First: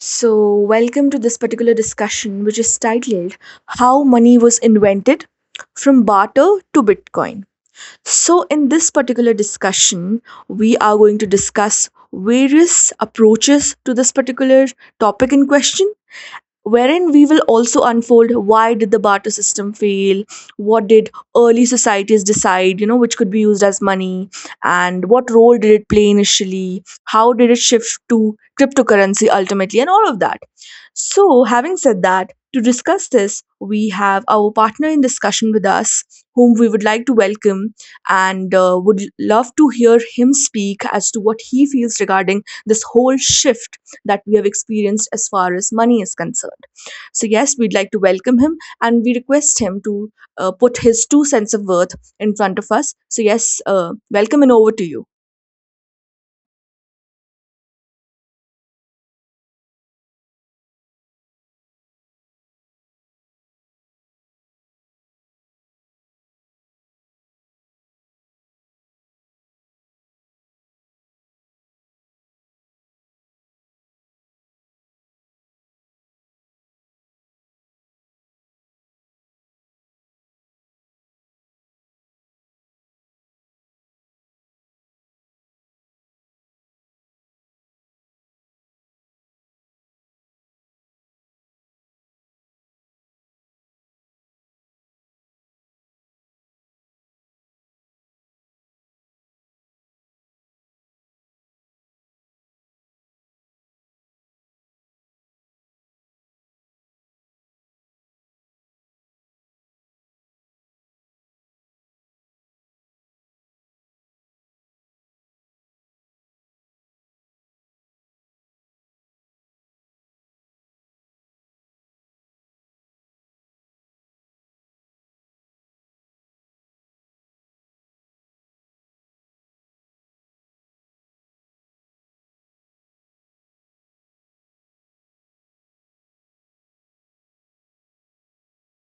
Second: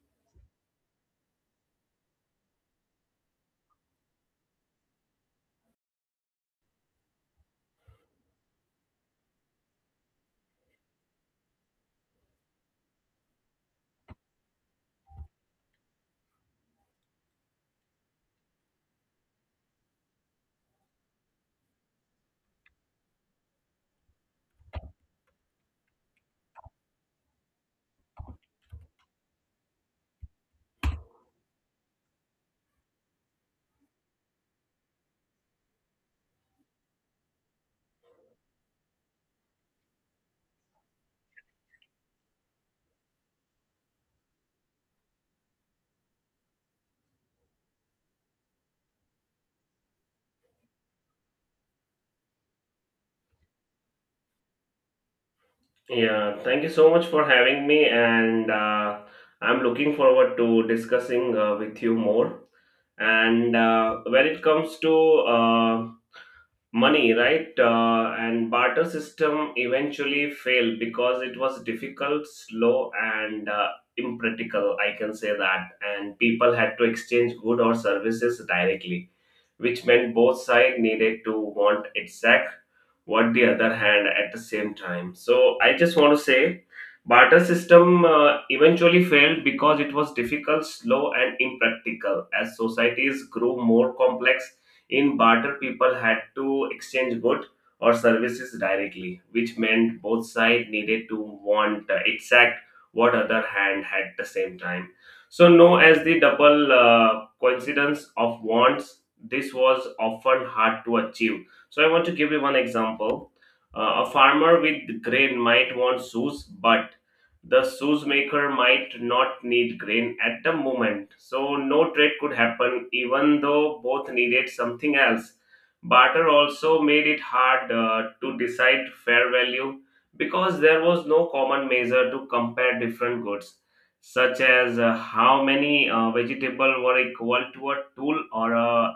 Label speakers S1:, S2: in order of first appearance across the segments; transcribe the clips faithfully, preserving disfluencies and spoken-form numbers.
S1: So, welcome to this particular discussion, which is titled How Money Was Invented from Barter to Bitcoin. So, in this particular discussion, we are going to discuss various approaches to this particular topic in question, wherein we will also unfold why did the barter system fail, what did early societies decide, you know, which could be used as money, and what role did it play initially, how did it shift to cryptocurrency ultimately, and all of that. So, having said that, to discuss this we have our partner in discussion with us, whom we would like to welcome, and uh, would love to hear him speak as to what he feels regarding this whole shift that we have experienced as far as money is concerned. So, yes, we'd like to welcome him and we request him to uh, put his two cents of worth in front of us. So, yes, uh, welcome and over to you.
S2: Yeah, thank you so much for having me, and uh, I'm looking forward to discussing uh, with you more. And uh, when it comes to uh, money, right? Uh, and barter system eventually failed because it was difficult, slow, and uh, impractical. I can say that, and people had to exchange good or services directly, which meant both sides needed to want exact what the other hand at the same time. So I just want to say. Barter system uh, eventually failed because it was difficult, slow, and impractical. As societies grew more complex, in barter, people had to exchange goods or services directly, which meant both sides needed to want uh, exact what other hand had at the same time. So known as the double uh, coincidence of wants, this was often hard to achieve. So I want to give you one example. Uh, a farmer with grain might want shoes, but the shoes maker might not need grain at the moment. So no trade could happen, even though both needed something else. Barter also made it hard uh, to decide fair value because there was no common measure to compare different goods, such as uh, how many uh, vegetable were equal to a tool or a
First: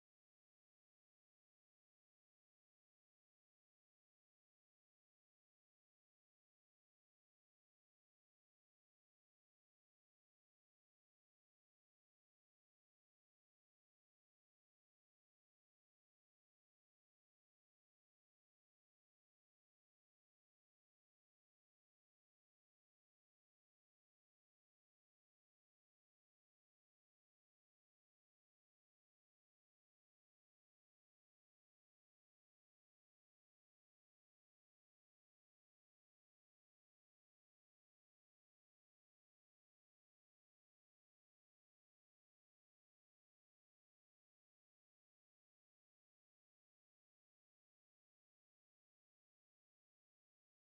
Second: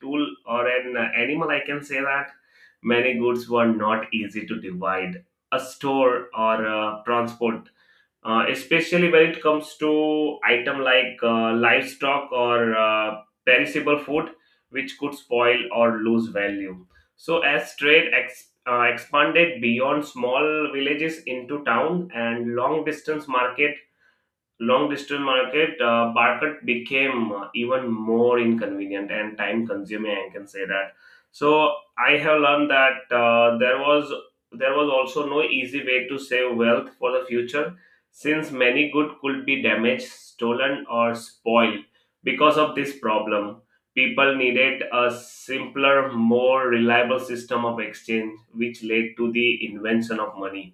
S2: tool or an animal. I can say that many goods were not easy to divide. A store or uh, transport uh, especially when it comes to item like uh, livestock or uh, perishable food which could spoil or lose value. So as trade ex- uh, expanded beyond small villages into town and long distance market, long distance market uh, market became uh, even more inconvenient and time consuming, I can say that. So I have learned that uh, there was there was also no easy way to save wealth for the future, since many good could be damaged, stolen, or spoiled. Because of this problem, people needed a simpler, more reliable system of exchange, which led to the invention of money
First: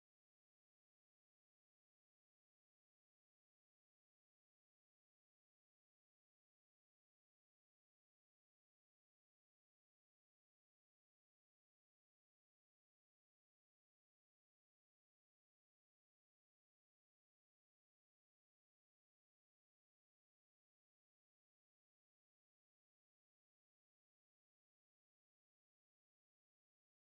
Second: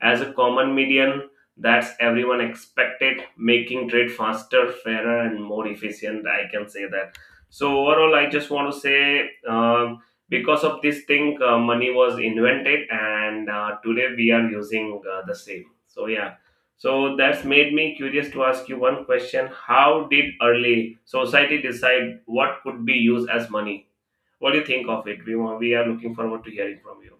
S2: as a common medium that's everyone expected, making trade faster, fairer, and more efficient, I can say that. So overall, I just want to say, um, because of this thing, uh, money was invented, and uh, today we are using uh, the same, so yeah. So that's made me curious to ask you one question. How did early society decide what could be used as money? What do you think of it? We, want, we are looking forward to hearing from you.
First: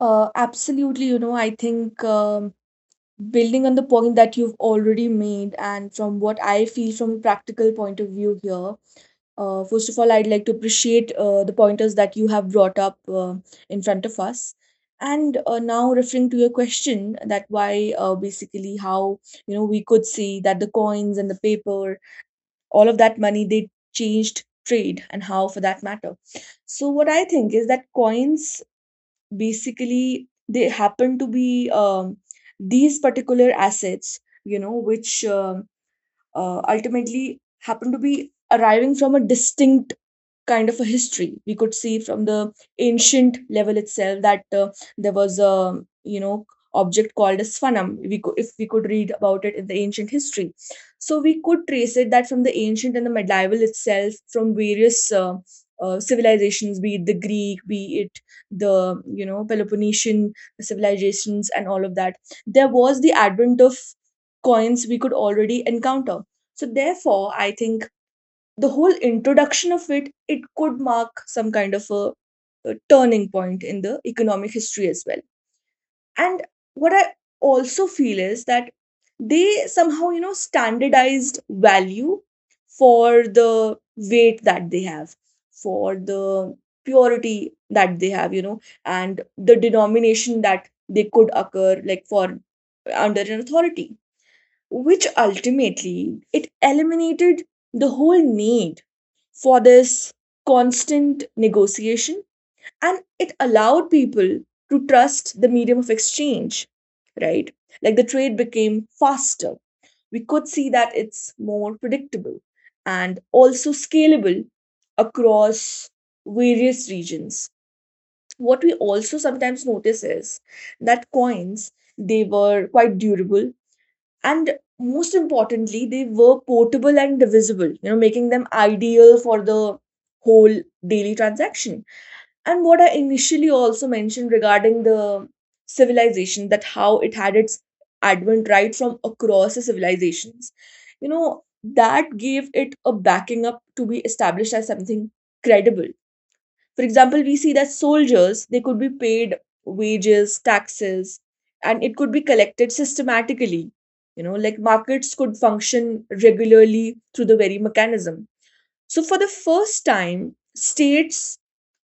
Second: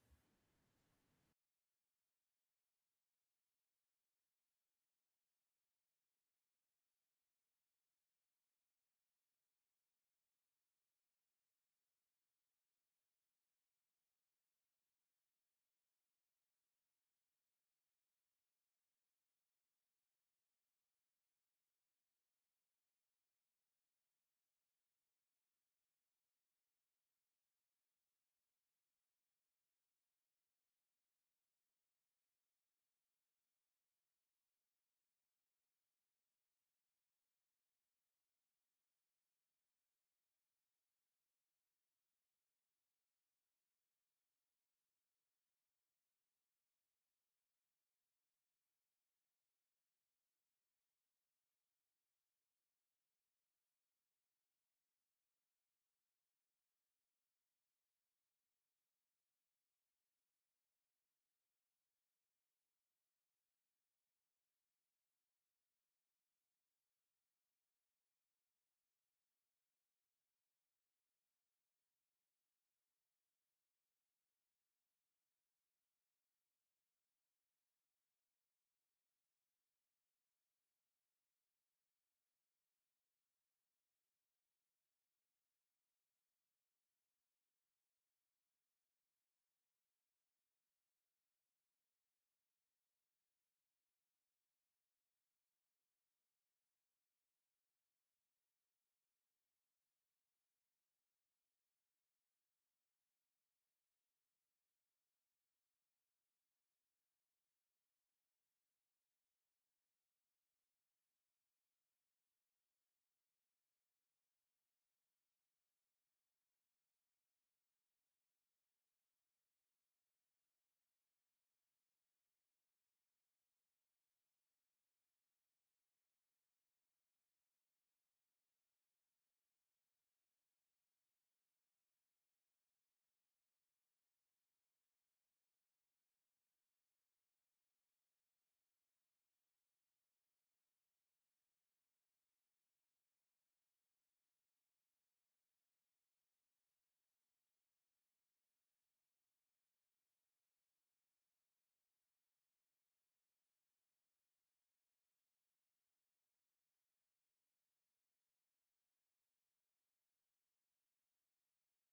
S1: Uh, absolutely, you know, I think um, building on the point that you've already made, and from what I feel from a practical point of view here, uh, first of all, I'd like to appreciate uh, the pointers that you have brought up uh, in front of us. And uh, Now, referring to your question, that why uh, basically, how, you know, we could see that the coins and the paper, all of that money, they changed trade, and how, for that matter. So what I think is that coins basically, they happen to be, um, these particular assets, you know, which um uh, ultimately happen to be arriving from a distinct kind of a history. We could see from the ancient level itself that uh, there was a, you know, object called as sphanum. We could, if we could read about it in the ancient history, so we could trace it that from the ancient and the medieval itself, from various uh, uh, civilizations, be it the Greek, be it the, you know, Peloponnesian civilizations and all of that, there was the advent of coins we could already encounter. So therefore, I think the whole introduction of it it could mark some kind of a, a turning point in the economic history as well. And what I also feel is that they somehow, you know, standardized value for the weight that they have, for the purity that they have, you know, and the denomination that they could occur like, for under an authority, which ultimately it eliminated the whole need for this constant negotiation, and it allowed people to trust the medium of exchange, right? Like, the trade became faster, we could see that it's more predictable and also scalable across various regions. What we also sometimes notice is that coins, they were quite durable, and most importantly, they were portable and divisible, you know, making them ideal for the whole daily transaction. And what I initially also mentioned regarding the civilization, that how it had its advent right from across the civilizations, you know, that gave it a backing up to be established as something credible. For example, we see that soldiers, they could be paid wages, taxes, and it could be collected systematically. You know, like markets could function regularly through the very mechanism. So, for the first time, states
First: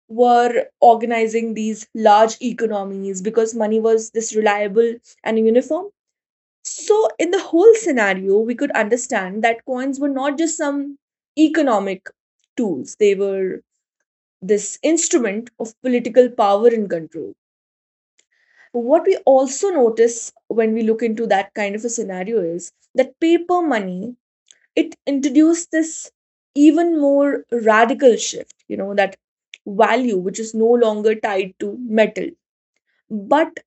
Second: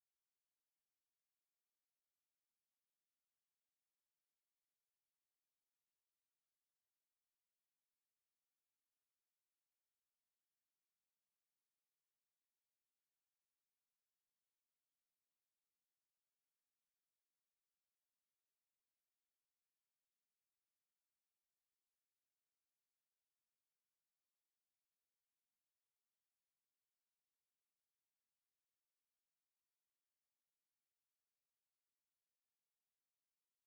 S1: were organizing these large economies because money was this reliable and uniform. So, in the whole scenario, we could understand that coins were not just some economic tools, they were this instrument of political power and control. What we also notice when we look into that kind of a scenario is that paper money, it introduced this even more radical shift, you know, that value which is no longer tied to metal, but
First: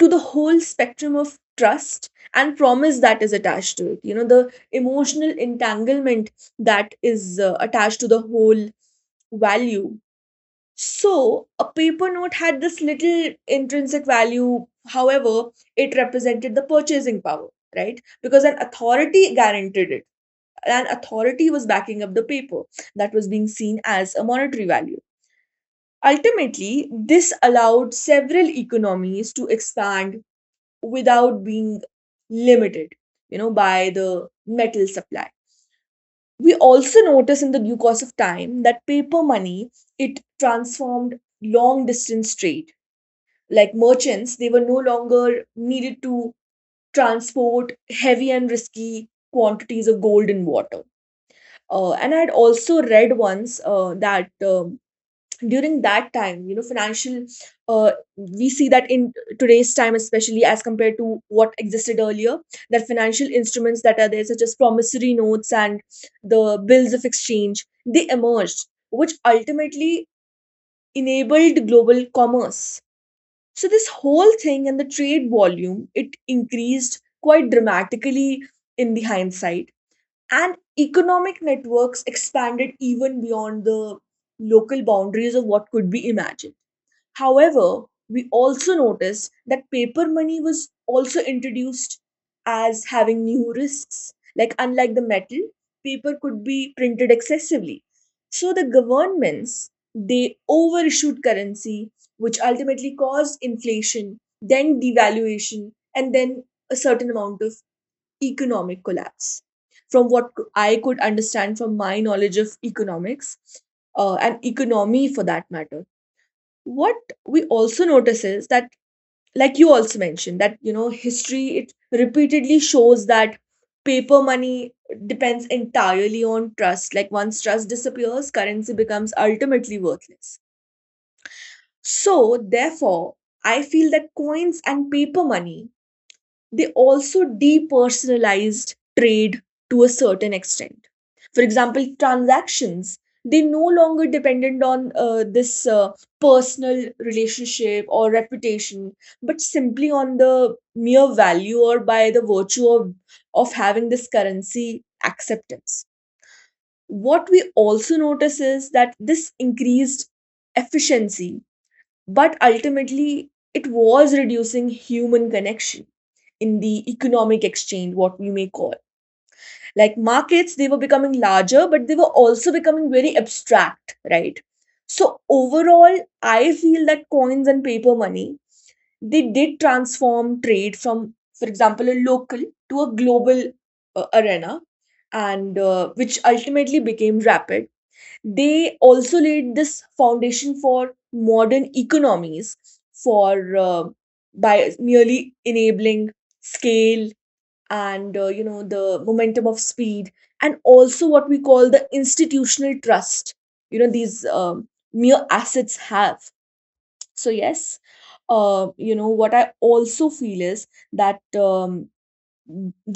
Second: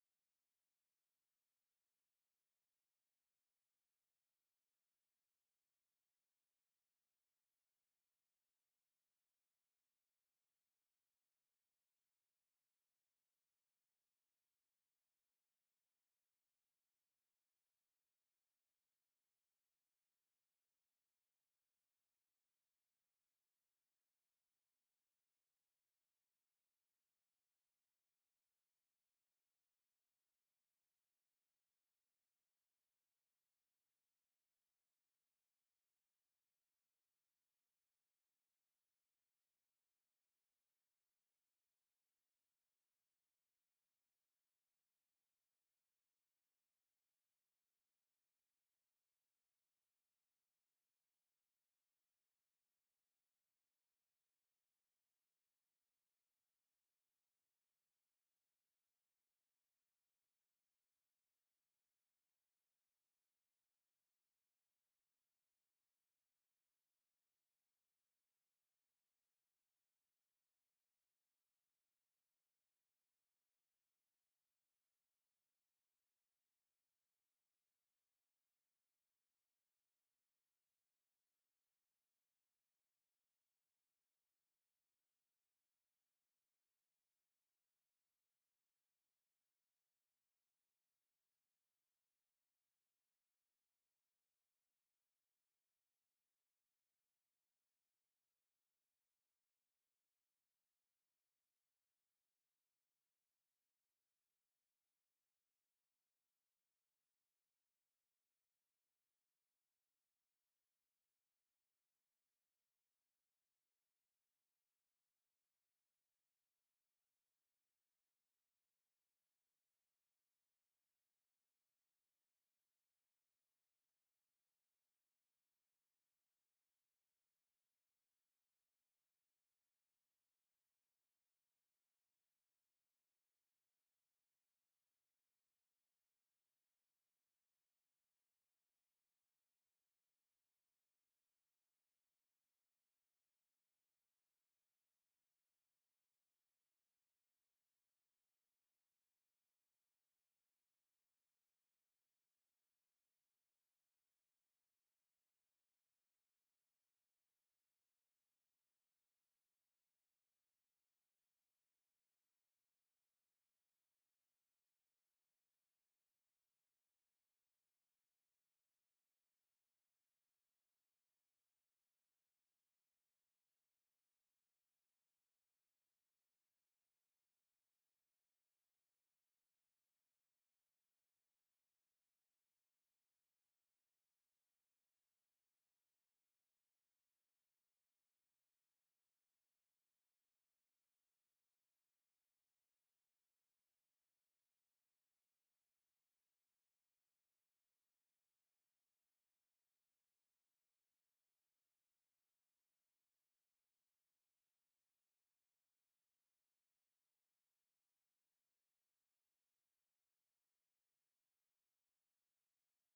S1: to the whole spectrum of trust and promise that is attached to it. You know, the emotional entanglement that is uh, attached to the whole value. So, a paper note had this little intrinsic value. However, it represented the purchasing power, right? Because an authority guaranteed it. An authority was backing up the paper that was being seen as a monetary value. Ultimately, this allowed several economies to expand without being limited, you know, by the metal supply. We also notice in the due course of time that paper money, it transformed long distance trade, like merchants, they were no longer needed to transport heavy and risky quantities of gold and water. Uh, and I had also read once uh, that um, during that time, you know, financial, uh, we see that in today's time, especially as compared to what existed earlier, that financial instruments that are there, such as promissory notes and the bills of exchange, they emerged, which ultimately enabled global commerce. So this whole thing and the trade volume, it increased quite dramatically in the hindsight. And economic networks expanded even beyond the local boundaries of what could be imagined. However, we also noticed that paper money was also introduced as having new risks. Like, unlike the metal, paper could be printed excessively. So, the governments they overissued currency, which ultimately caused inflation, then devaluation, and then a certain amount of economic collapse. From what c- I could understand from my knowledge of economics uh, and economy, for that matter, what we also notice is that, like you also mentioned, that you know, history, it repeatedly shows that paper money depends entirely on trust. Like, once trust disappears, currency becomes ultimately worthless. So therefore, I feel that coins and paper money, they also depersonalized trade to a certain extent. For example, transactions, they no longer depended on uh, this uh, personal relationship or reputation, but simply on the mere value, or by the virtue of, of having this currency acceptance. What we also notice is that this increased efficiency, but ultimately, it was reducing human connection in the economic exchange, what we may call. Like markets, they were becoming larger, but they were also becoming very abstract, right? So overall, I feel that coins and paper money, they did transform trade from, for example, a local to a global uh, arena, and uh, which ultimately became rapid, they also laid this foundation for modern economies, for uh, by merely enabling scale and uh, you know, the momentum of speed, and also what we call the institutional trust, you know, these um, mere assets have. So yes, uh, you know, what I also feel is that, um,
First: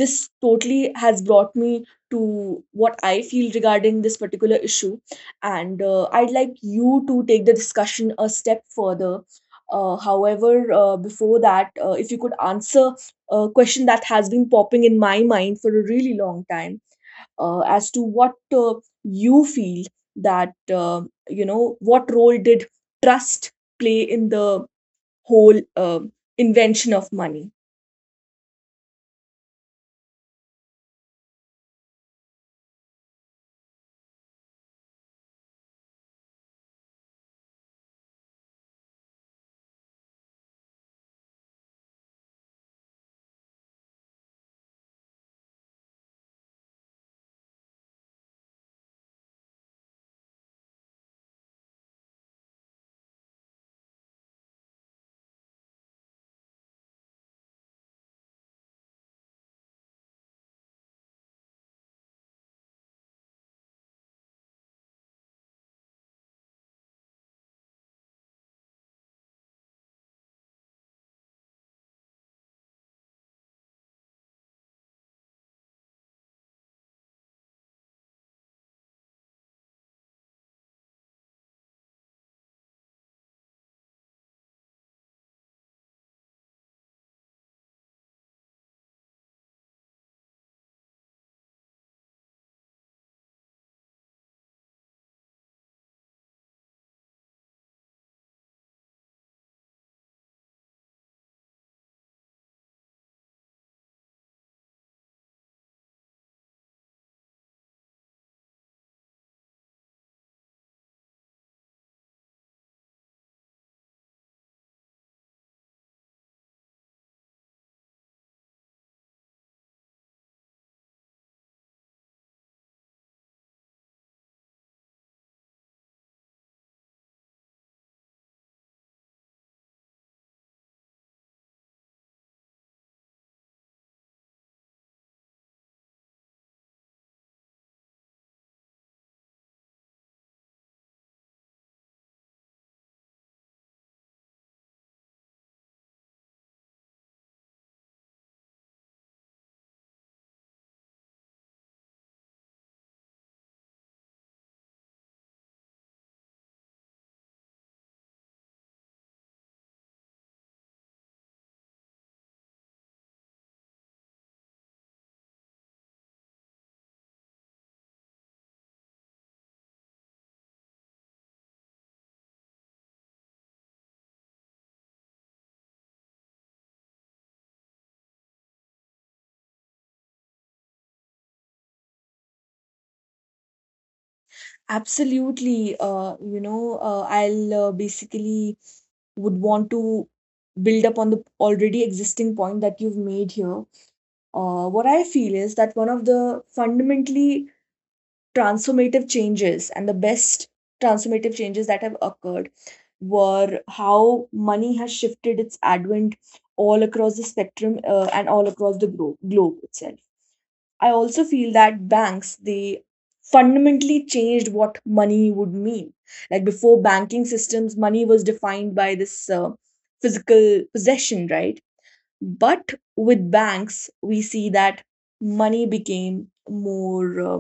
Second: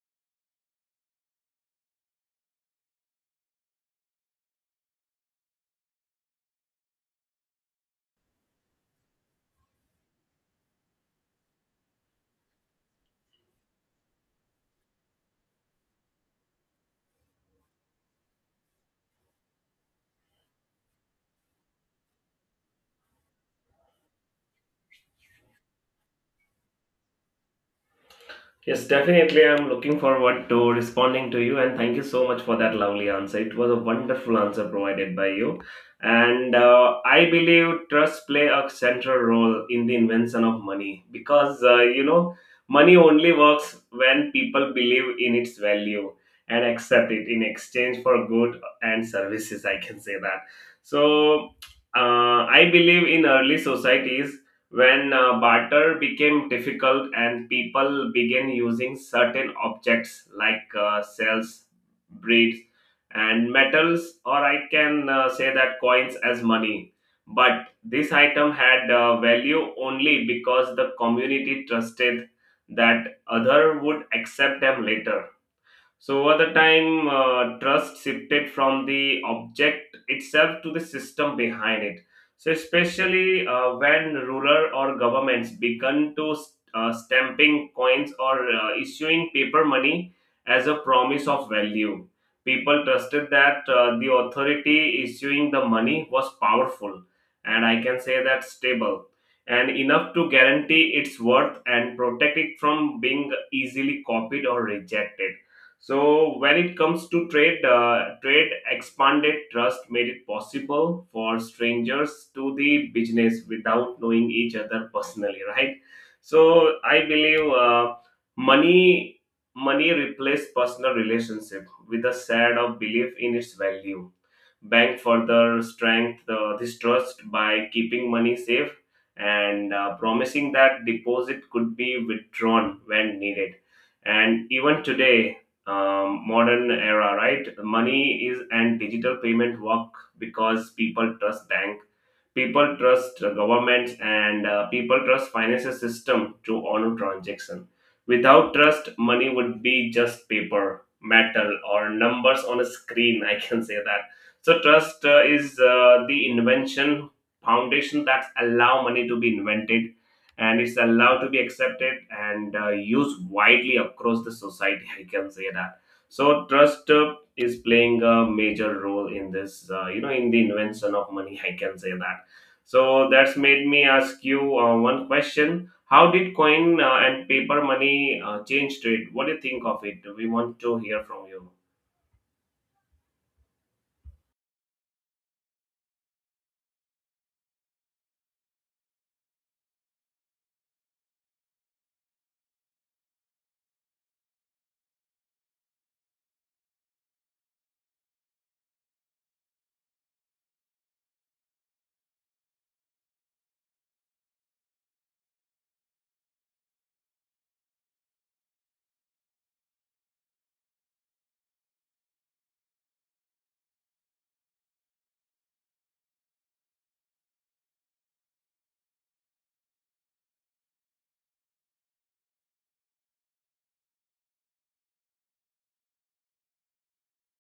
S1: this totally has brought me to what I feel regarding this particular issue. And uh, I'd like you to take the discussion a step further. Uh, however, uh, before that, uh, if you could answer a question that has been popping in my mind for a really long time, uh, as to what uh, you feel that, uh, you know, what role did trust play in the whole uh, invention of money?
S2: Yes, definitely. I'm looking forward to responding to you, and thank you so much for that lovely answer. It was a wonderful answer provided by you, and uh, I believe trust play a central role in the invention of money because uh, you know money only works when people believe in its value and accept it in exchange for good and services. I can say that. So uh, I believe in early societies when uh, barter became difficult and people began using certain objects like uh, cells, beads, and metals, or I can uh, say that coins as money. But this item had uh, value only because the community trusted that other would accept them later. So over the time, uh, trust shifted from the object itself to the system behind it. So especially uh, when ruler or governments began to uh, stamping coins or uh, issuing paper money as a promise of value, people trusted that uh, the authority issuing the money was powerful, and I can say that stable and enough to guarantee its worth and protect it from being easily copied or rejected. So when it comes to trade, uh, trade expanded, trust made it possible for strangers to the business without knowing each other personally, right? So I believe uh, money money replaced personal relationship with a shade of belief in its value. Bank further strength uh, this trust by keeping money safe and uh, promising that deposit could be withdrawn when needed. And even today, um, modern era, right? Money is and digital payment work because people trust bank, people trust uh, governments, and uh, people trust financial system to honor transaction. Without trust, money would be just paper, metal, or numbers on a screen I can say that. So trust uh, is uh, the invention foundation that allow money to be invented, and it's allowed to be accepted and uh, used widely across the society I can say that. So trust uh, is playing a major role in this, uh, you know, in the invention of money I can say that. So that's made me ask you uh, one question. How did coin uh, and paper money uh, change trade? What do you think of it? We want to hear from you.
S1: Absolutely. Uh, you know, uh, I'll uh, basically would want to build up on the already existing point that you've made here. Uh, what I feel is that one of the fundamentally transformative changes, and the best transformative changes that have occurred, were how money has shifted its advent all across the spectrum uh, and all across the glo- globe itself. I also feel that banks, they fundamentally changed what money would mean. Like, before banking systems, money was defined by this uh, physical possession, right? But with banks, we see that money became more uh,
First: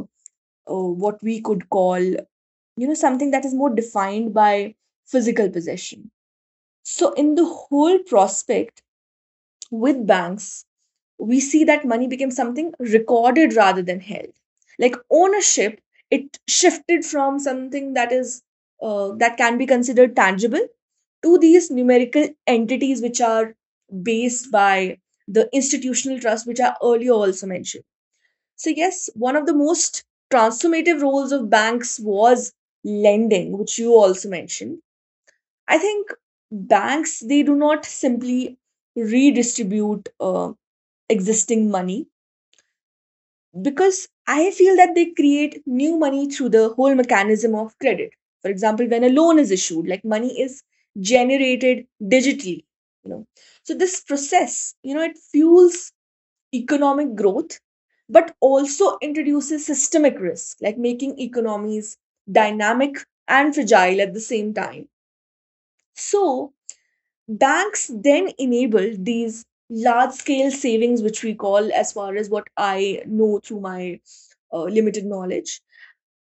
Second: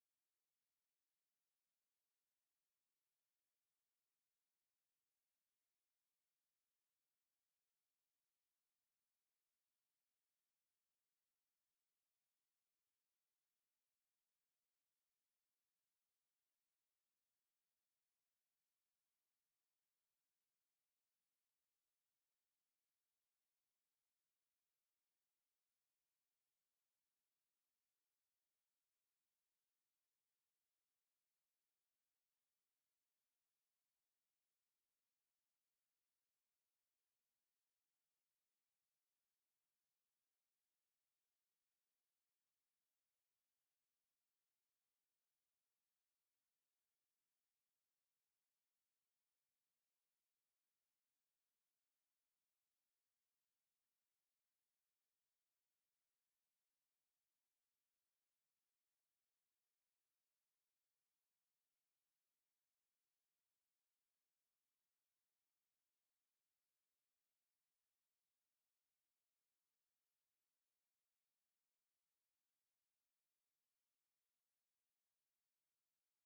S1: uh, what we could call, you know, something that is more defined by physical possession. So in the whole prospect with banks, we see that money became something recorded rather than held. Like, ownership, it shifted from something that is uh, that can be considered tangible to these numerical entities which are based by the institutional trust, which are earlier also mentioned. So yes, one of the most transformative roles of banks was lending, which you also mentioned. I think banks, they do not simply redistribute uh, existing money, because I feel that they create new money through the whole mechanism of credit. For example, when a loan is issued, like money is generated digitally, you know. So this process, you know, it fuels economic growth, but also introduces systemic risk, like making economies dynamic and fragile at the same time. So banks then enable these large scale savings, which we call, as far as what I know through my uh, limited knowledge,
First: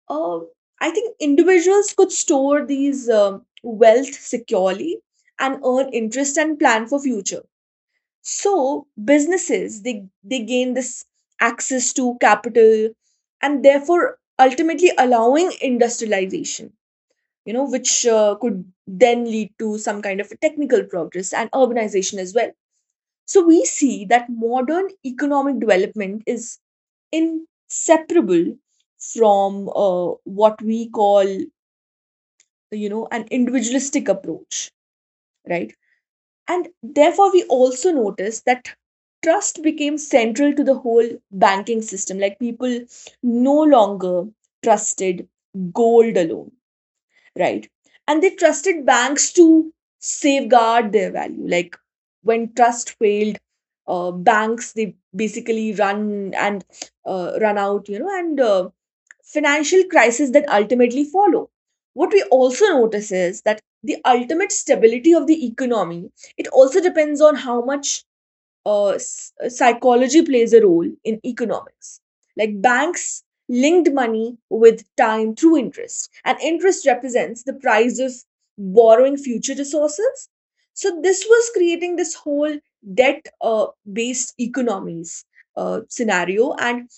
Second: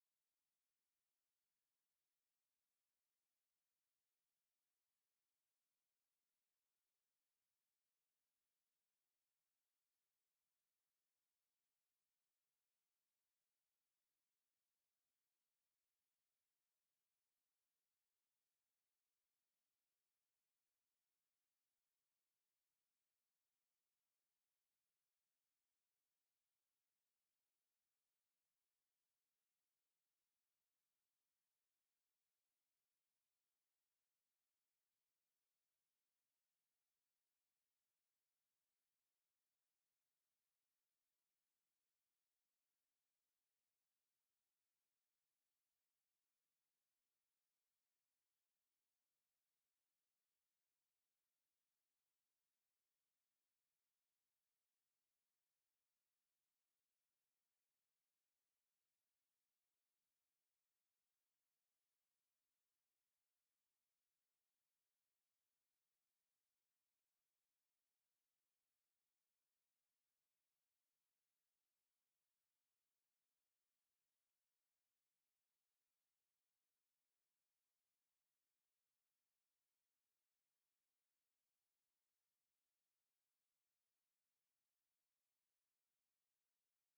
S1: uh, I think individuals could store these um, wealth securely and earn interest and plan for future. So businesses, they they gain this access to capital, and therefore ultimately allowing industrialization, you know, which uh, could then lead to some kind of technical progress and urbanization as well. So we see that modern economic development is inseparable from uh, what we call, you know, an individualistic approach, right? And therefore, we also notice that trust became central to the whole banking system. Like people no longer trusted gold alone, right, and they trusted banks to safeguard their value. Like when trust failed, uh, banks they basically run and uh, run out you know and uh, financial crisis that ultimately follow. What we also notice is that the ultimate stability of the economy, it also depends on how much uh, s- psychology plays a role in economics. Like banks linked money with time through interest, and interest represents the price of borrowing future resources. So this was creating this whole debt uh, based economies uh, scenario, and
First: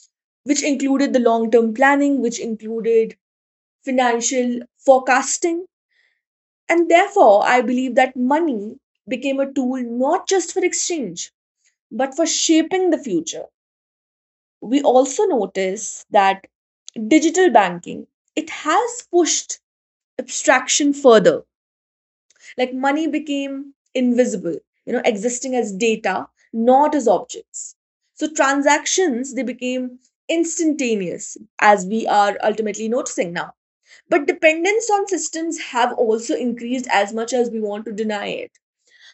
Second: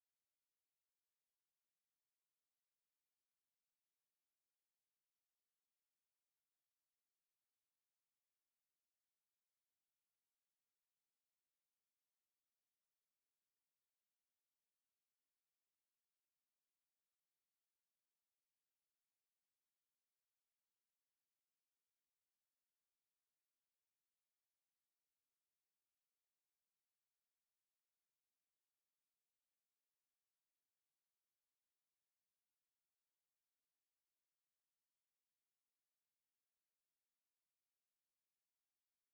S1: which included the long term planning, which included financial forecasting. And therefore, I believe that money became a tool not just for exchange but for shaping the future. We also notice that digital banking, it has pushed abstraction further. Like money became invisible, you know, existing as data, not as objects. So transactions they became instantaneous as we are ultimately noticing now. But dependence on systems have also increased as much as we want to deny it.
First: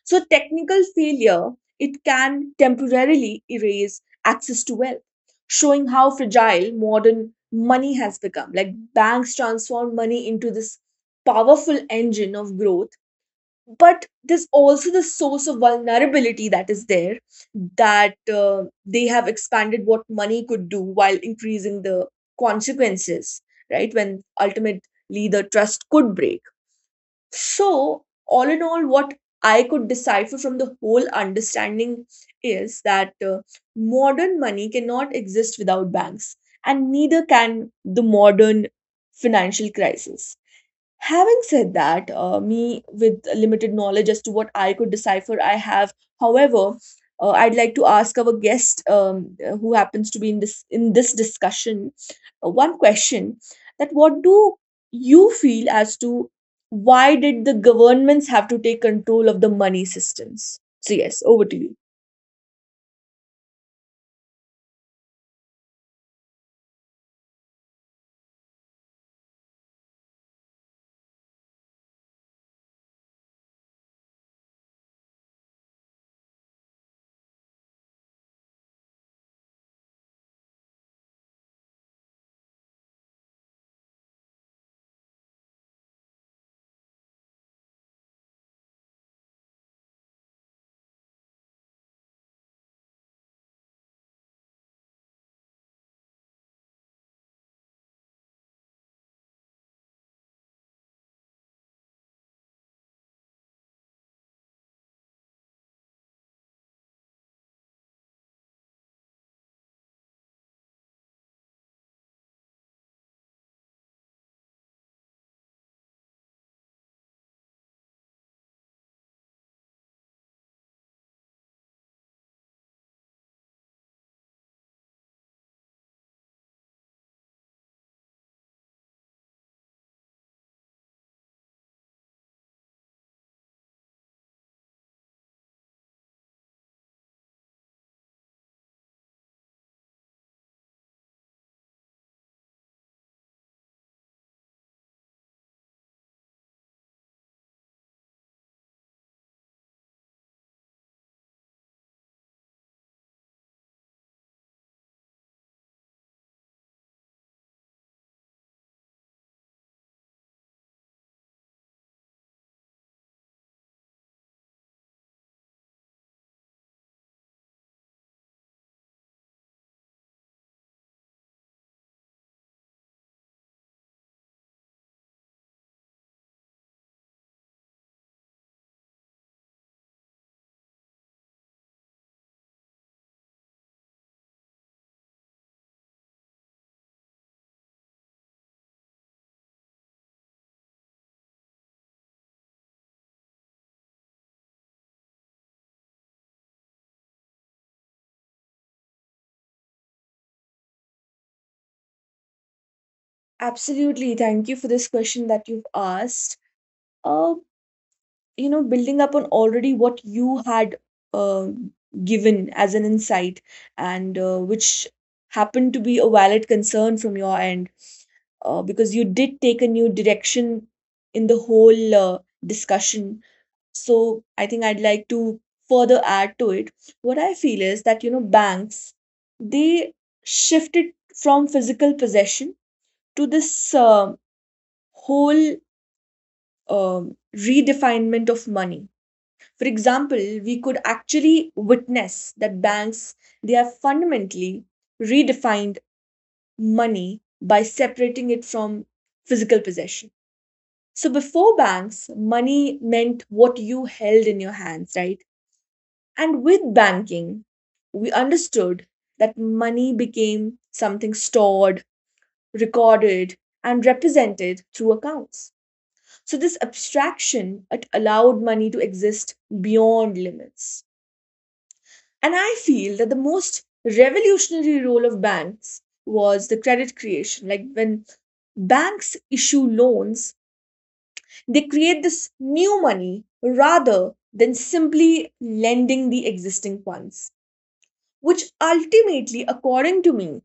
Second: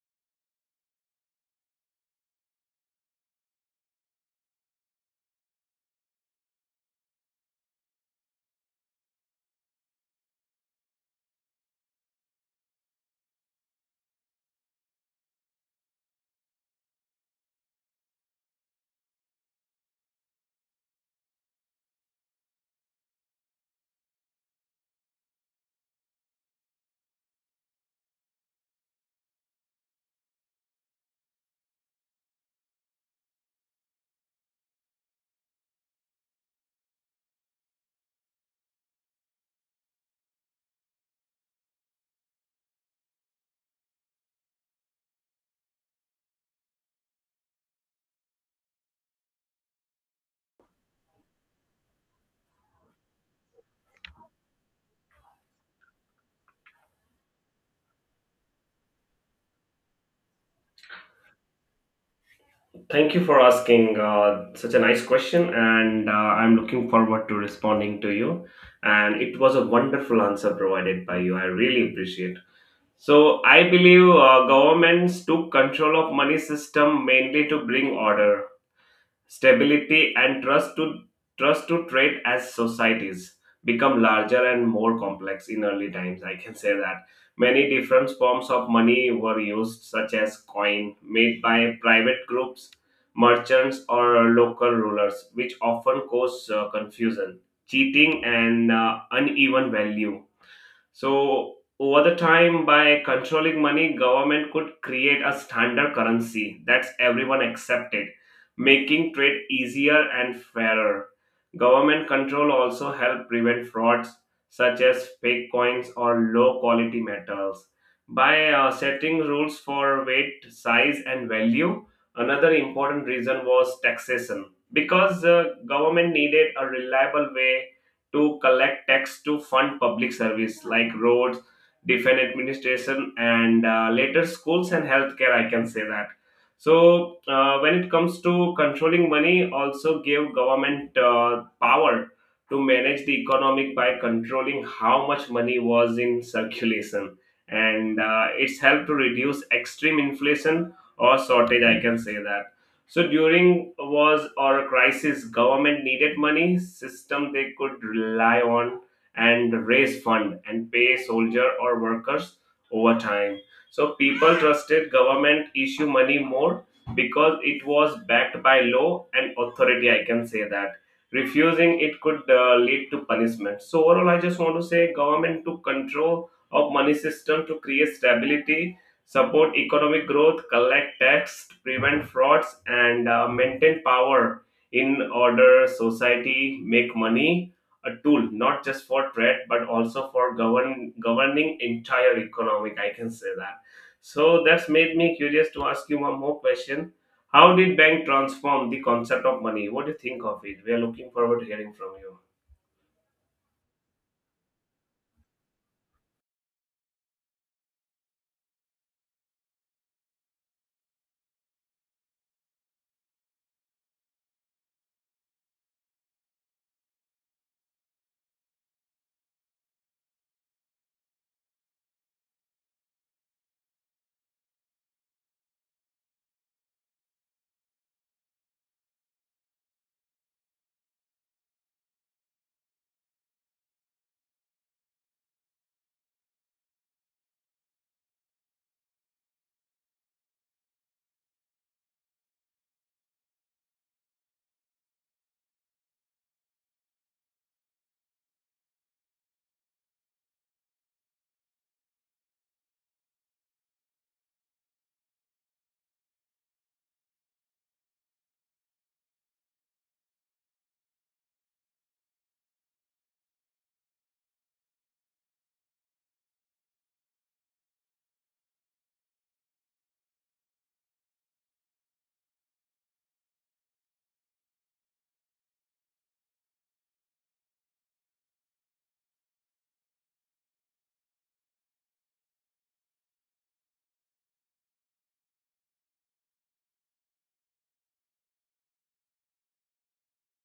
S1: So technical failure, it can temporarily erase access to wealth, showing how fragile modern money has become. Like banks transform money into this powerful engine of growth, but there's also the source of vulnerability that is there, that uh, they have expanded what money could do while increasing the consequences, right? When ultimately the trust could break. So, all in all, what I could decipher from the whole understanding is that uh, modern money cannot exist without banks, and neither can the modern financial crisis. Having said that, uh, me with limited knowledge as to what I could decipher, I have. However, uh, I'd like to ask our guest, um, uh, who happens to be in this in this discussion, uh, one question: that what do you feel as to why did the governments have to take control of the money systems? So yes, over to you.
S2: Thank you for asking uh, such a nice question, and uh, I'm looking forward to responding to you. And it was a wonderful answer provided by you. I really appreciate. So I believe uh, governments took control of money system mainly to bring order, stability, and trust to trust to trade. As societies become larger and more complex in early times, I can say that many different forms of money were used, such as coin made by private groups, merchants, or local rulers, which often caused uh, confusion, cheating, and uh, uneven value. So over the time, by controlling money, government could create a standard currency that's everyone accepted, making trade easier and fairer. Government control also helped prevent frauds such as fake coins or low quality metals. By uh, setting rules for weight, size, and value, another important reason was taxation, because uh, government needed a reliable way to collect tax to fund public service like roads, defense administration, and uh, later schools and healthcare. I can say that. So uh, when it comes to controlling money, also gave government uh, power to manage the economic by controlling how much money was in circulation, and uh, it's helped to reduce extreme inflation or shortage. I can say that. So during a wars or a crisis, government needed money system they could rely on and raise fund and pay soldier or workers over time. So people trusted government issue money more because it was backed by law and authority. I can say that refusing it could uh, lead to punishment. So overall, I just want to say government took control of money system to create stability, support economic growth, collect tax, prevent frauds, and uh, maintain power in order society, make money a tool not just for trade but also for govern governing entire economic, I can say that. So that's made me curious to ask you one more question. How did bank transform the concept of money? What do you think of it? We are looking forward to hearing from you.
S1: Absolutely, thank you for this question that you've asked. Uh, you know building up on already what you had uh, given as an insight, and uh, which happened to be a valid concern from your end, uh, because you did take a new direction in the whole uh, discussion. So I think I'd like to further add to it. What I feel is that, you know, banks, they shifted from physical possession to this uh, whole um redefinement of money. For example, we could actually witness that banks, they have fundamentally redefined money by separating it from physical possession. So before banks, money meant what you held in your hands, right? And with banking, we understood that money became something stored, recorded, and represented through accounts. So this abstraction, it allowed money to exist beyond limits. And I feel that the most revolutionary role of banks was the credit creation. Like when banks issue loans, they create this new money rather than simply lending the existing ones, which ultimately, according to me,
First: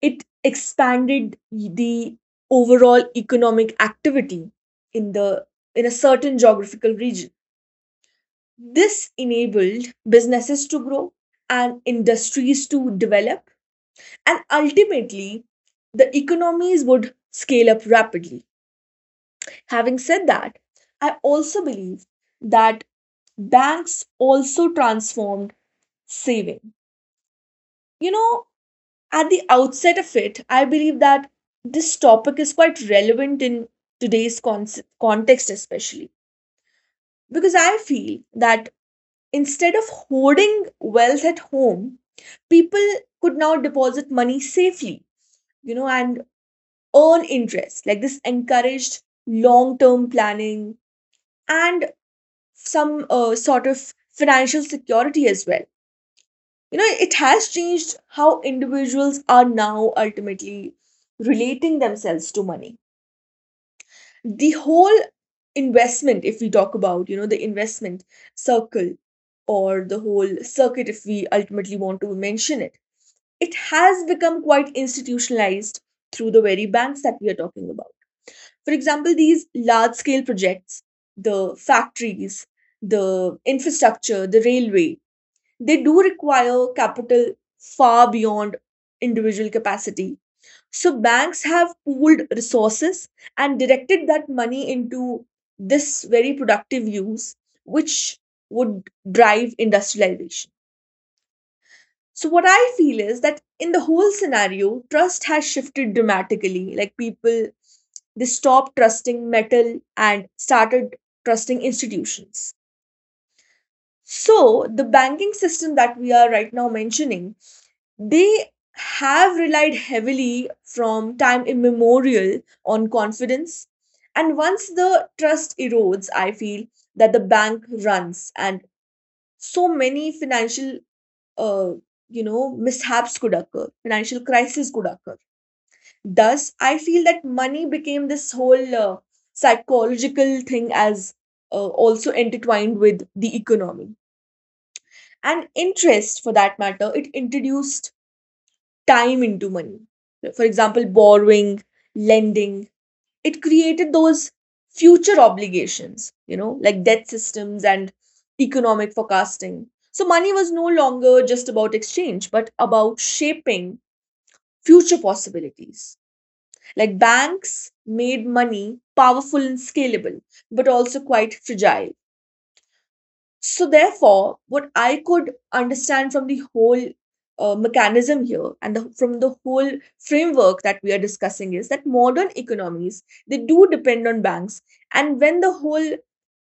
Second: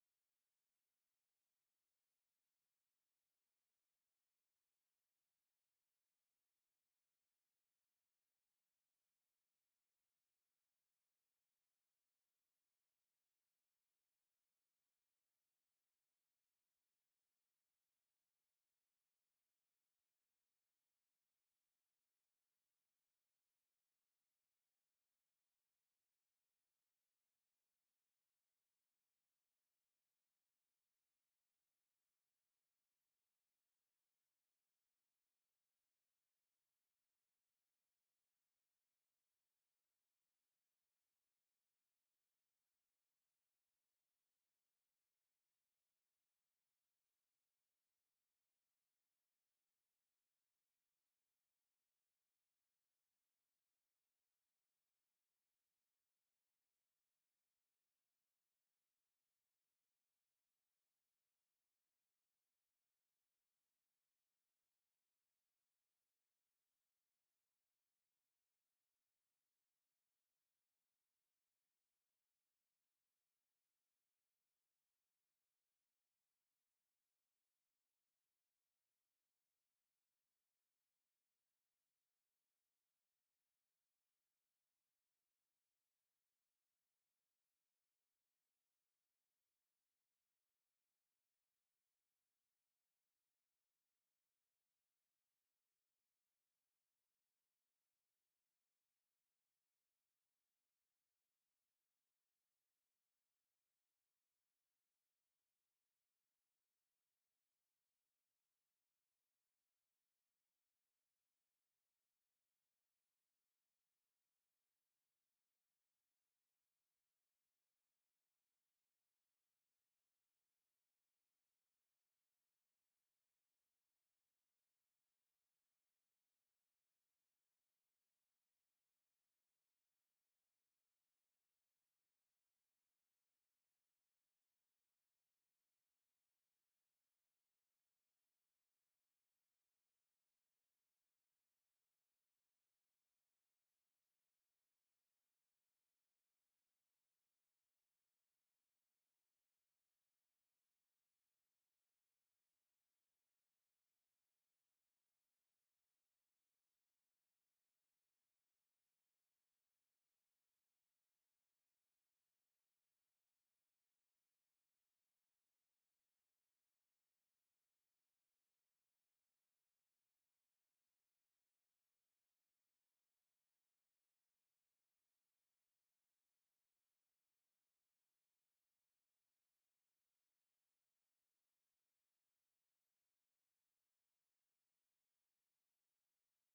S1: it expanded the overall economic activity in the in a certain geographical region. This enabled businesses to grow and industries to develop, and ultimately the economies would scale up rapidly. Having said that, I also believe that banks also transformed saving. You know, at the outset of it, I believe that this topic is quite relevant in today's con- context, especially because I feel that instead of hoarding wealth at home, people could now deposit money safely, you know, and earn interest. Like this encouraged long term planning and some uh, sort of financial security as well. You know, it has changed how individuals are now ultimately relating themselves to money. The whole investment, if we talk about, you know, the investment circle or the whole circuit, if we ultimately want to mention it, it has become quite institutionalized through the very banks that we are talking about. For example, these large scale projects, the factories, the infrastructure, the railway, they do require capital far beyond individual capacity. So banks have pooled resources and directed that money into this very productive use, which would drive industrialization. So what I feel is that in the whole scenario, trust has shifted dramatically. Like people, they stopped trusting metal and started trusting institutions. So the banking system that we are right now mentioning, they have relied heavily from time immemorial on confidence. And once the trust erodes, I feel that the bank runs and so many financial uh, you know, mishaps could occur, financial crisis could occur. Thus, I feel that money became this whole uh, psychological thing, as uh, also intertwined with the economy. And interest, for that matter, it introduced time into money. For example, borrowing, lending, it created those future obligations, you know, like debt systems and economic forecasting. So money was no longer just about exchange, but about shaping future possibilities. Like banks made money powerful and scalable, but also quite fragile. So therefore, what I could understand from the whole uh, mechanism here and the, from the whole framework that we are discussing is that modern economies, they do depend on banks, and when the whole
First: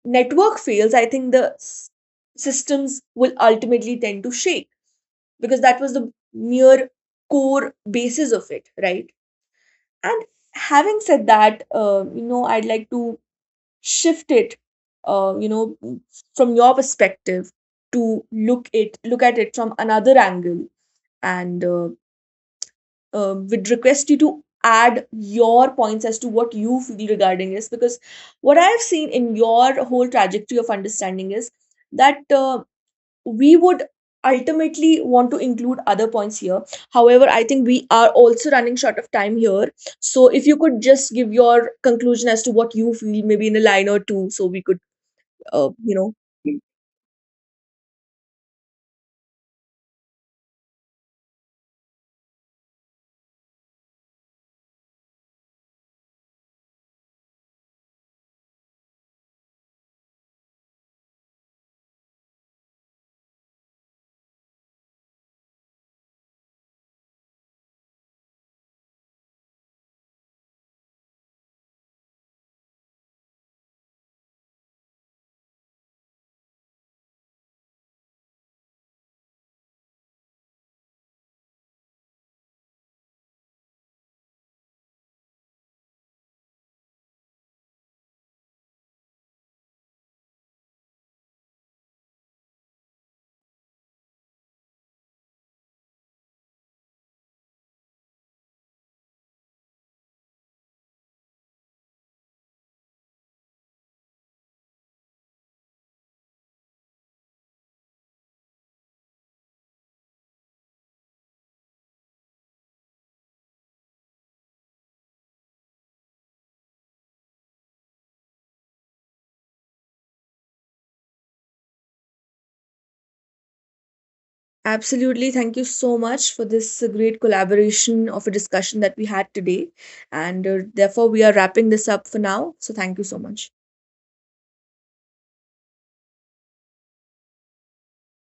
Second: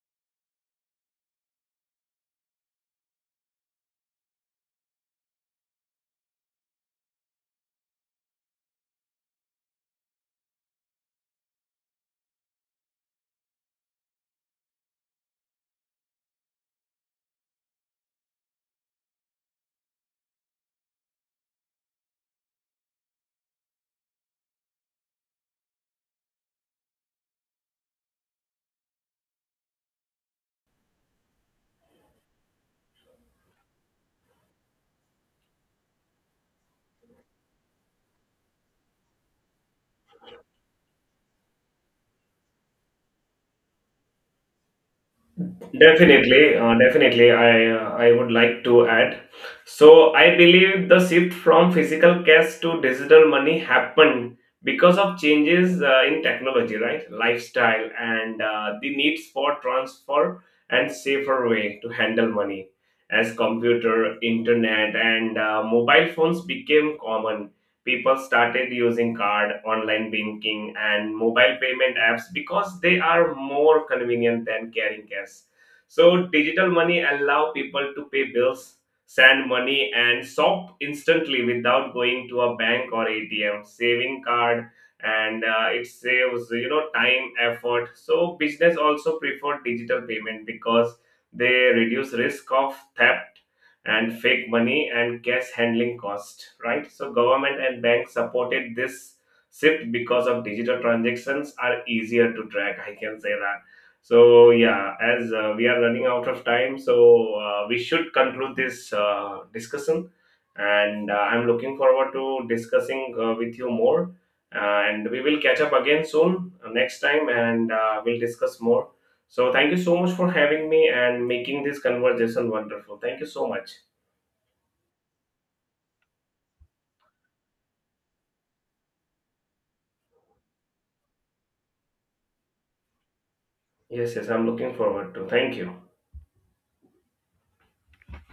S1: network fails, I think the s- systems will ultimately tend to shake, because that was the mere core basis of it, right? And having said that, uh, you know, I'd like to shift it, uh, you know, from your perspective to look it look at it from another angle, and uh, uh, would request you to add your points as to what you feel regarding this, because what I have seen in your whole trajectory of understanding is that. Uh, we would ultimately want to include other points here. However, I think we are also running short of time here. So if you could just give your conclusion as to what you feel, maybe in a line or two, so we could, uh, you know.
S2: Definitely, uh, definitely. I uh, I would like to add. So I believe the shift from physical cash to digital money happened because of changes uh, in technology, right? Lifestyle and uh, the needs for transfer and safer way to handle money as computer, internet, and uh, mobile phones became common. People started using card, online banking, and mobile payment apps because they are more convenient than carrying cash. So digital money allow people to pay bills, send money, and shop instantly without going to a bank or A T M, saving card, and uh, it saves, you know, time, effort. So business also prefer digital payment because they reduce risk of theft and fake money and cash handling cost, right? So government and banks supported this shift because of digital transactions are easier to track, I can say that. So yeah, as uh, we are running out of time, so uh, we should conclude this uh, discussion. And uh, I'm looking forward to discussing uh, with you more. Uh, And we will catch up again soon uh, next time, and uh, we'll discuss more. So thank you so much for having me and making this conversation wonderful. Thank you so much.
S1: Absolutely. Thank you so much for this uh, great collaboration of a discussion that we had today. And uh, therefore, we are wrapping this up for now. So thank you so much.
S2: Yes, yes, I'm looking forward to. Thank you.